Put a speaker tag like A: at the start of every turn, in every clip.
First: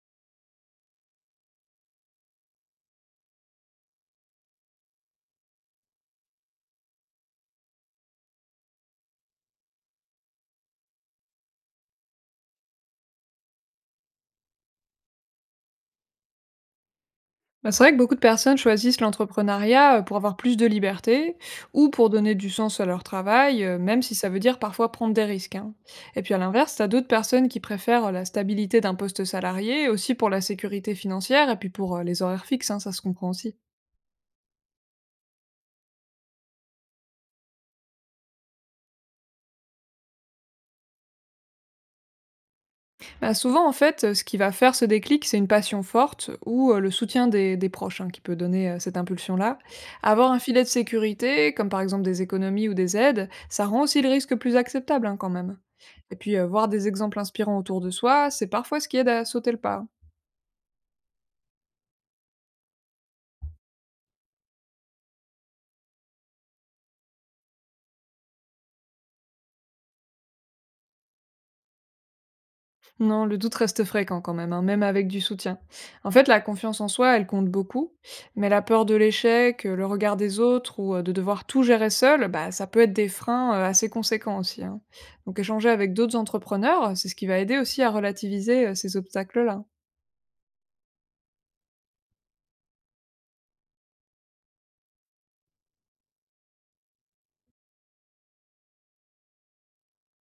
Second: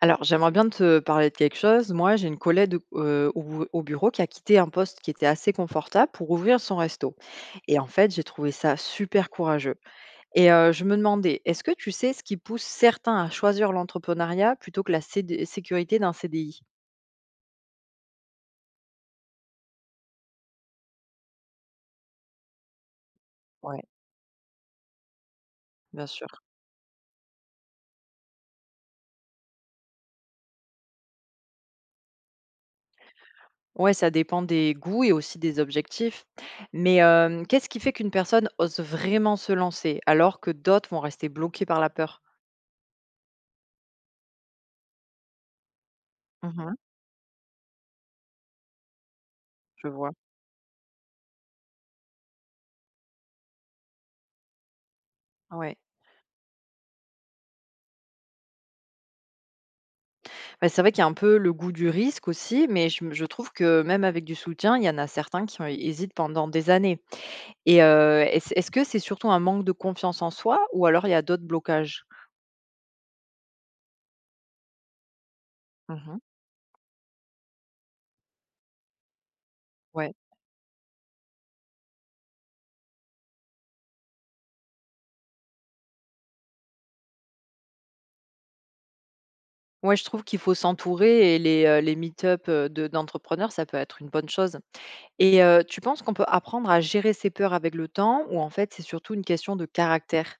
A: Alors, j'aimerais bien te parler de quelque chose. Moi, j'ai une collègue au, au bureau qui a quitté un poste qui était assez confortable pour ouvrir son resto. Et en fait, j'ai trouvé ça super courageux. Et je me demandais, est-ce que tu sais ce qui pousse certains à choisir l'entrepreneuriat plutôt que la CD sécurité d'un CDI?
B: Bah, c'est vrai que beaucoup de personnes choisissent l'entrepreneuriat pour avoir plus de liberté ou pour donner du sens à leur travail,
A: Ouais,
B: même si ça veut dire parfois prendre des risques, hein.
A: bien
B: Et
A: sûr.
B: puis à l'inverse, t'as d'autres personnes qui préfèrent la stabilité d'un poste salarié, aussi pour la sécurité financière et puis pour les horaires fixes, hein, ça se comprend aussi.
A: Ouais, ça dépend des goûts et aussi des objectifs. Mais qu'est-ce qui fait qu'une personne ose vraiment se lancer alors que d'autres vont rester bloquées par la peur?
B: Bah, souvent, en fait, ce qui va faire ce déclic, c'est une passion forte ou
A: Mhm,
B: le soutien des proches hein, qui peut donner cette impulsion-là.
A: je vois.
B: Avoir un filet de sécurité, comme par exemple des économies ou des aides, ça rend aussi le risque plus acceptable hein, quand même.
A: Ouais.
B: Et puis, voir des exemples inspirants autour de soi, c'est parfois ce qui aide à sauter le pas.
A: Bah, c'est vrai qu'il y a un peu le goût du risque aussi, mais je trouve que même avec du soutien, il y en a certains qui hésitent pendant des années et est-ce que c'est surtout un manque de confiance en soi ou alors il y a d'autres blocages?
B: Non, le doute reste fréquent quand même, hein, même avec du soutien. En
A: Mmh.
B: fait, la confiance en soi, elle compte beaucoup, mais la peur de l'échec, le
A: Ouais.
B: regard des autres ou de devoir tout gérer seul, bah, ça peut être des freins assez conséquents aussi, hein. Donc échanger avec d'autres entrepreneurs, c'est ce qui va aider aussi à relativiser ces obstacles-là.
A: Ouais, je trouve qu'il faut s'entourer et les meet-up, de d'entrepreneurs, ça peut être une bonne chose et tu penses qu'on peut apprendre à gérer ses peurs avec le temps ou en fait, c'est surtout une question de caractère?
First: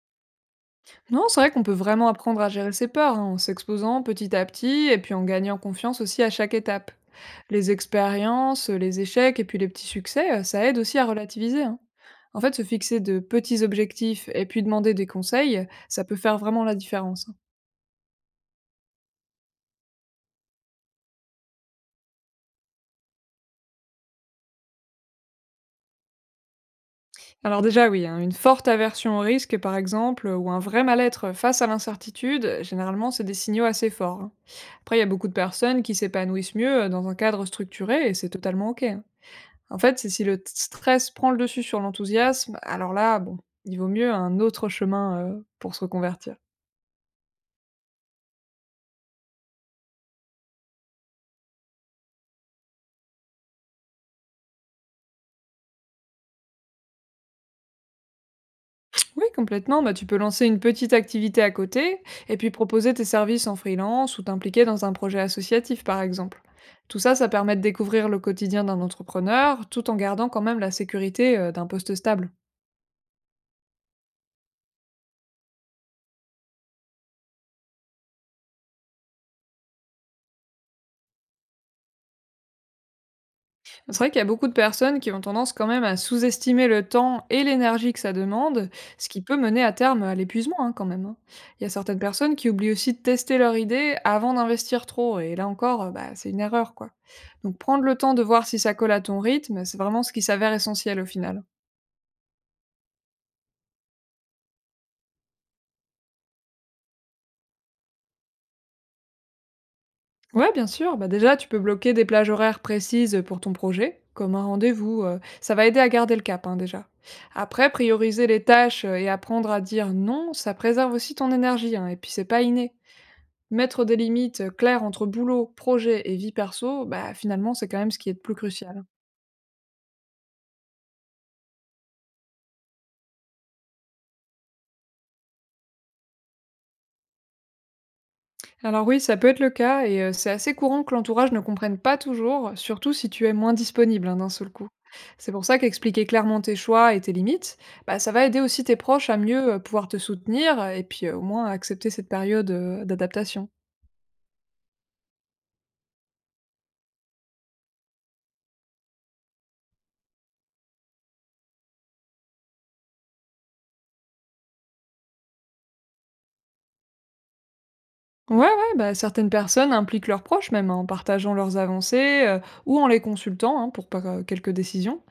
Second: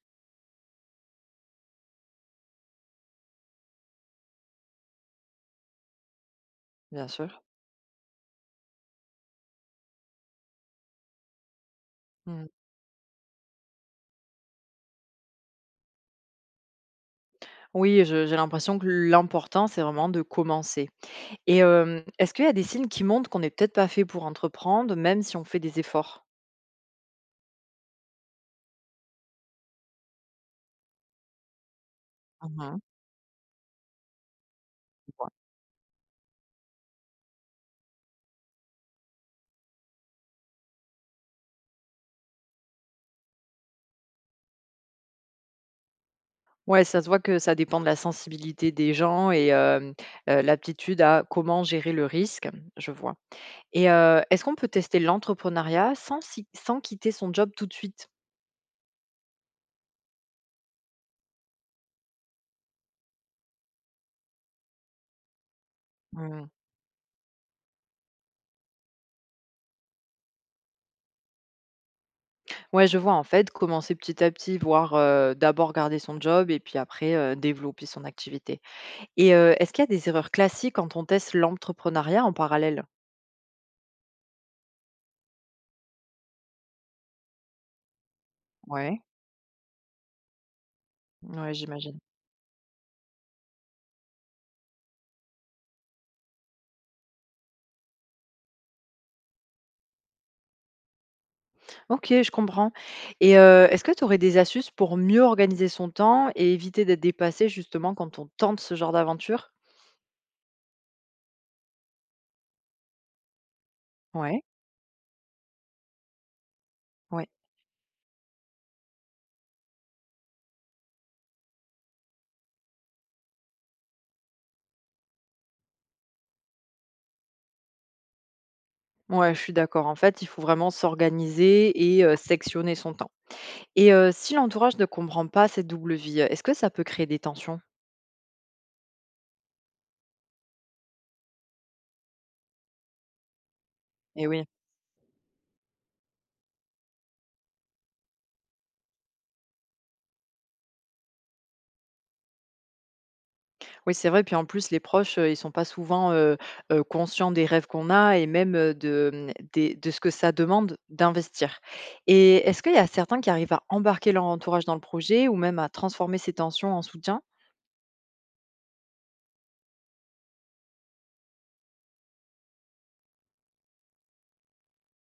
B: Non, c'est vrai qu'on peut vraiment apprendre à gérer ses peurs, hein, en s'exposant petit à petit et puis en gagnant confiance aussi à chaque étape.
A: Bien sûr.
B: Les expériences, les échecs et puis les petits succès, ça aide aussi à relativiser, hein. En
A: Mmh.
B: fait, se fixer de petits objectifs et puis demander des conseils, ça peut faire vraiment la différence, hein.
A: Oui, je j'ai l'impression que l'important, c'est vraiment de commencer. Et est-ce qu'il y a des signes qui montrent qu'on est peut-être pas fait pour entreprendre, même si on fait des efforts?
B: Alors déjà, oui, hein, une forte aversion au risque, par exemple, ou un vrai mal-être face à
A: Mmh
B: l'incertitude,
A: mh.
B: généralement, c'est des signaux assez forts, hein. Après, il y a beaucoup de personnes qui s'épanouissent mieux dans un cadre structuré et c'est totalement OK, hein. En fait, c'est si le t stress prend le dessus sur l'enthousiasme, alors là, bon, il vaut mieux un autre chemin, pour se reconvertir.
A: Ouais, ça se voit que ça dépend de la sensibilité des gens et l'aptitude à comment gérer le risque, je vois. Et est-ce qu'on peut tester l'entrepreneuriat sans si sans quitter son job tout de suite?
B: Oui, complètement, bah, tu peux lancer une petite activité à côté et puis proposer tes services en freelance ou t'impliquer dans un projet associatif, par exemple.
A: Mmh.
B: Tout ça, ça permet de découvrir le quotidien d'un entrepreneur, tout en gardant quand même la sécurité, d'un poste stable.
A: Ouais, je vois, en fait, commencer petit à petit, voire, d'abord garder son job et puis après, développer son activité. Et est-ce qu'il y a des erreurs classiques quand on teste l'entrepreneuriat en parallèle?
B: C'est vrai qu'il y a beaucoup de personnes qui ont tendance quand même à sous-estimer le temps et l'énergie que ça demande,
A: Ouais.
B: ce qui peut mener à terme à l'épuisement hein, quand même, hein.
A: Ouais,
B: Il y a
A: j'imagine.
B: certaines personnes qui oublient aussi de tester leur idée avant d'investir trop, et là encore, bah, c'est une erreur quoi. Donc prendre le temps de voir si ça colle à ton rythme, c'est vraiment ce qui s'avère essentiel au final.
A: OK, je comprends et est-ce que tu aurais des astuces pour mieux organiser son temps et éviter d'être dépassé justement quand on tente ce genre d'aventure?
B: Ouais, bien sûr. Bah déjà, tu peux bloquer des plages horaires précises pour ton projet, comme
A: Ouais,
B: un rendez-vous. Ça va aider à garder le cap, hein, déjà.
A: ouais,
B: Après, prioriser les tâches et apprendre à dire non, ça préserve aussi ton énergie, hein, et puis, c'est pas inné. Mettre des limites claires entre boulot, projet et vie perso, bah finalement, c'est quand même ce qui est le plus crucial.
A: ouais, je suis d'accord. En fait, il faut vraiment s'organiser et sectionner son temps et si l'entourage ne comprend pas cette double vie, est-ce que ça peut créer des tensions?
B: Alors oui, ça peut être le cas et c'est assez courant que l'entourage ne comprenne pas toujours, surtout si tu es moins disponible, hein,
A: Eh
B: d'un
A: oui.
B: seul coup. C'est pour ça qu'expliquer clairement tes choix et tes limites, bah, ça va aider aussi tes proches à mieux, pouvoir te soutenir et puis, au moins à accepter cette période, d'adaptation.
A: Oui, c'est vrai. Puis en plus, les proches, ils sont pas souvent, conscients des rêves qu'on a et même, de, mmh, des de ce que ça demande d'investir. Et est-ce qu'il y a certains qui arrivent à embarquer leur entourage dans le projet ou même à transformer ces tensions en soutien?
B: Ouais, ouais, bah, certaines personnes impliquent leurs proches même hein, en partageant leurs avancées ou en les consultant hein, pour quelques décisions.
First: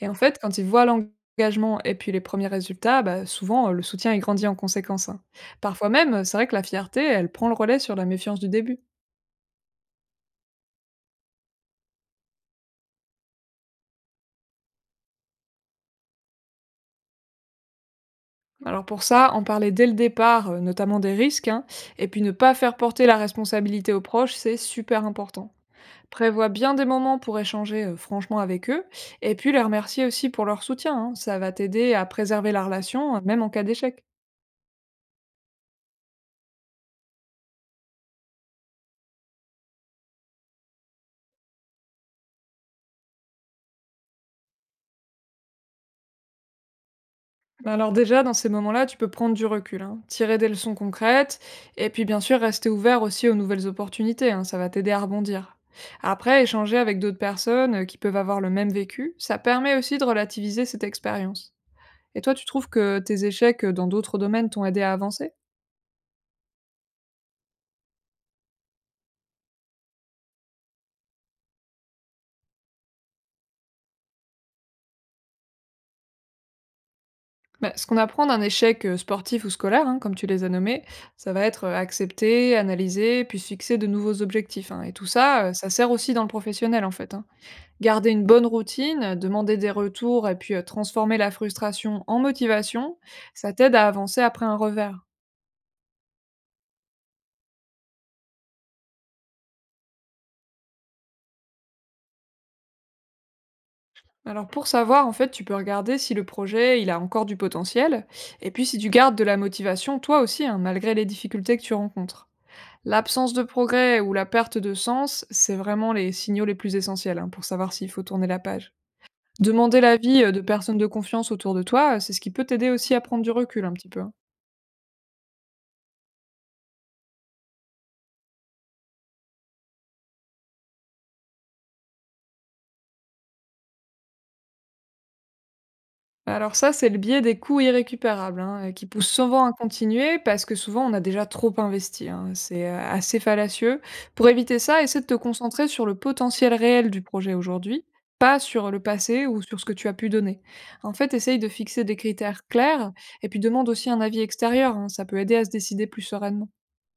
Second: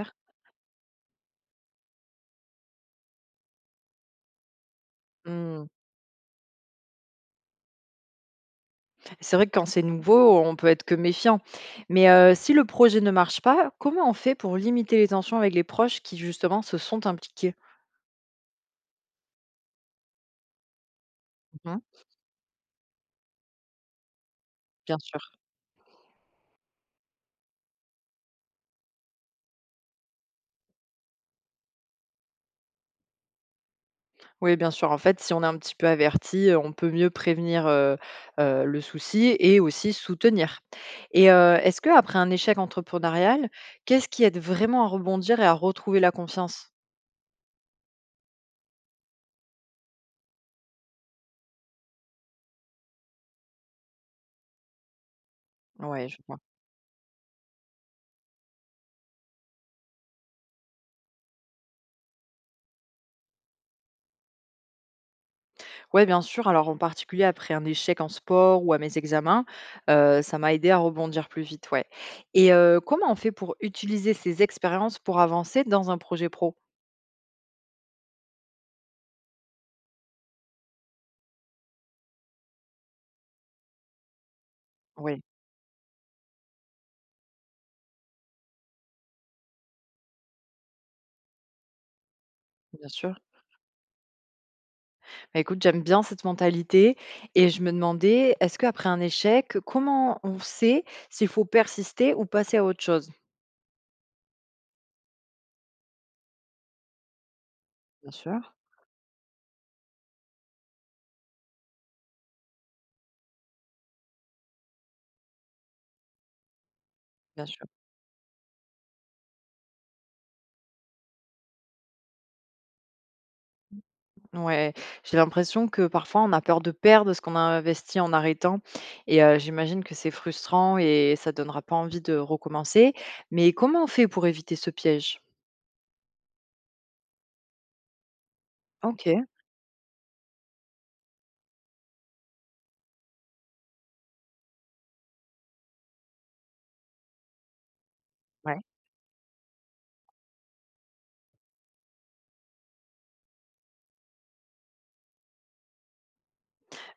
B: Et en fait, quand ils voient l'engagement et puis les premiers résultats, bah, souvent le soutien est grandi en conséquence, hein.
A: Mmh.
B: Parfois même, c'est vrai que la fierté, elle prend le relais sur la méfiance du début.
A: C'est vrai que quand c'est nouveau, on peut être que méfiant. Mais, si le projet ne marche pas, comment on fait pour limiter les tensions avec les proches qui justement se sont impliqués?
B: Alors pour ça, en parler dès le départ, notamment des risques, hein,
A: Mmh.
B: et puis ne pas faire porter la responsabilité aux proches, c'est
A: Bien
B: super
A: sûr.
B: important. Prévois bien des moments pour échanger franchement avec eux, et puis les remercier aussi pour leur soutien, hein. Ça va t'aider à préserver la relation, même en cas d'échec.
A: Oui, bien sûr. En fait, si on est un petit peu averti, on peut mieux prévenir, le souci et aussi soutenir. Et est-ce que après un échec entrepreneurial, qu'est-ce qui aide vraiment à rebondir et à retrouver la confiance?
B: Mais alors déjà, dans ces moments-là, tu peux prendre du recul, hein, tirer des leçons concrètes, et puis bien sûr rester ouvert aussi aux nouvelles opportunités, hein, ça va t'aider à rebondir.
A: Ouais, je vois.
B: Après, échanger avec d'autres personnes qui peuvent avoir le même vécu, ça permet aussi de relativiser cette expérience. Et toi, tu trouves que tes échecs dans d'autres domaines t'ont aidé à avancer.
A: Ouais, bien sûr. Alors, en particulier après un échec en sport ou à mes examens, ça m'a aidé à rebondir plus vite, ouais. Et comment on fait pour utiliser ces expériences pour avancer dans un projet pro?
B: Bah, ce qu'on apprend d'un échec sportif ou scolaire, hein, comme tu les as nommés, ça va être accepté, analysé, puis se fixer de nouveaux objectifs, hein. Et tout
A: Oui,
B: ça, ça sert aussi dans le professionnel en fait, hein. Garder une bonne routine, demander des retours et puis transformer la frustration en
A: bien
B: motivation,
A: sûr.
B: ça t'aide à avancer après un revers.
A: Bah, écoute, j'aime bien cette mentalité et je me demandais, est-ce qu'après un échec, comment on sait s'il faut persister ou passer à autre chose?
B: Alors pour savoir, en fait, tu peux regarder si le projet, il a encore du potentiel,
A: Bien
B: et
A: sûr.
B: puis si tu gardes de la motivation toi aussi, hein, malgré les difficultés que tu rencontres. L'absence de progrès ou la perte de sens, c'est vraiment les signaux les plus essentiels hein, pour
A: Bien sûr.
B: savoir s'il faut tourner la page. Demander l'avis de personnes de confiance autour de toi, c'est ce qui peut t'aider aussi à prendre du recul un petit peu, hein.
A: Ouais, j'ai l'impression que parfois on a peur de perdre ce qu'on a investi en arrêtant et j'imagine que c'est frustrant et ça donnera pas envie de recommencer. Mais comment on fait pour éviter ce piège?
B: Alors ça, c'est le biais des coûts irrécupérables, hein, qui pousse
A: OK.
B: souvent à continuer parce que souvent on a déjà trop investi, hein. C'est assez fallacieux. Pour éviter ça, essaie de te concentrer sur le potentiel réel du projet aujourd'hui, pas
A: Ouais.
B: sur le passé ou sur ce que tu as pu donner. En fait, essaye de fixer des critères clairs et puis demande aussi un avis extérieur, hein. Ça peut aider à se décider plus sereinement.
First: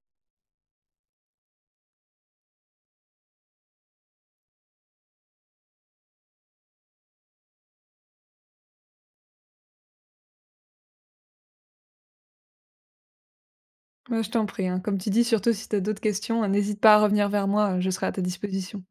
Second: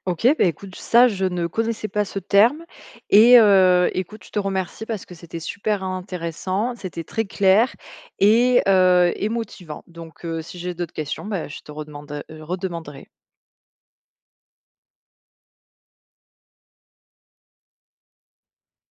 A: OK, bah, écoute, ça, je ne connaissais pas ce terme et écoute, je te remercie parce que c'était super intéressant, c'était très clair et motivant. Donc si j'ai d'autres questions, bah, je te redemanderai.
B: Ouais, je t'en prie, hein. Comme tu dis, surtout si tu as d'autres questions, n'hésite pas à revenir vers moi. Je serai à ta disposition.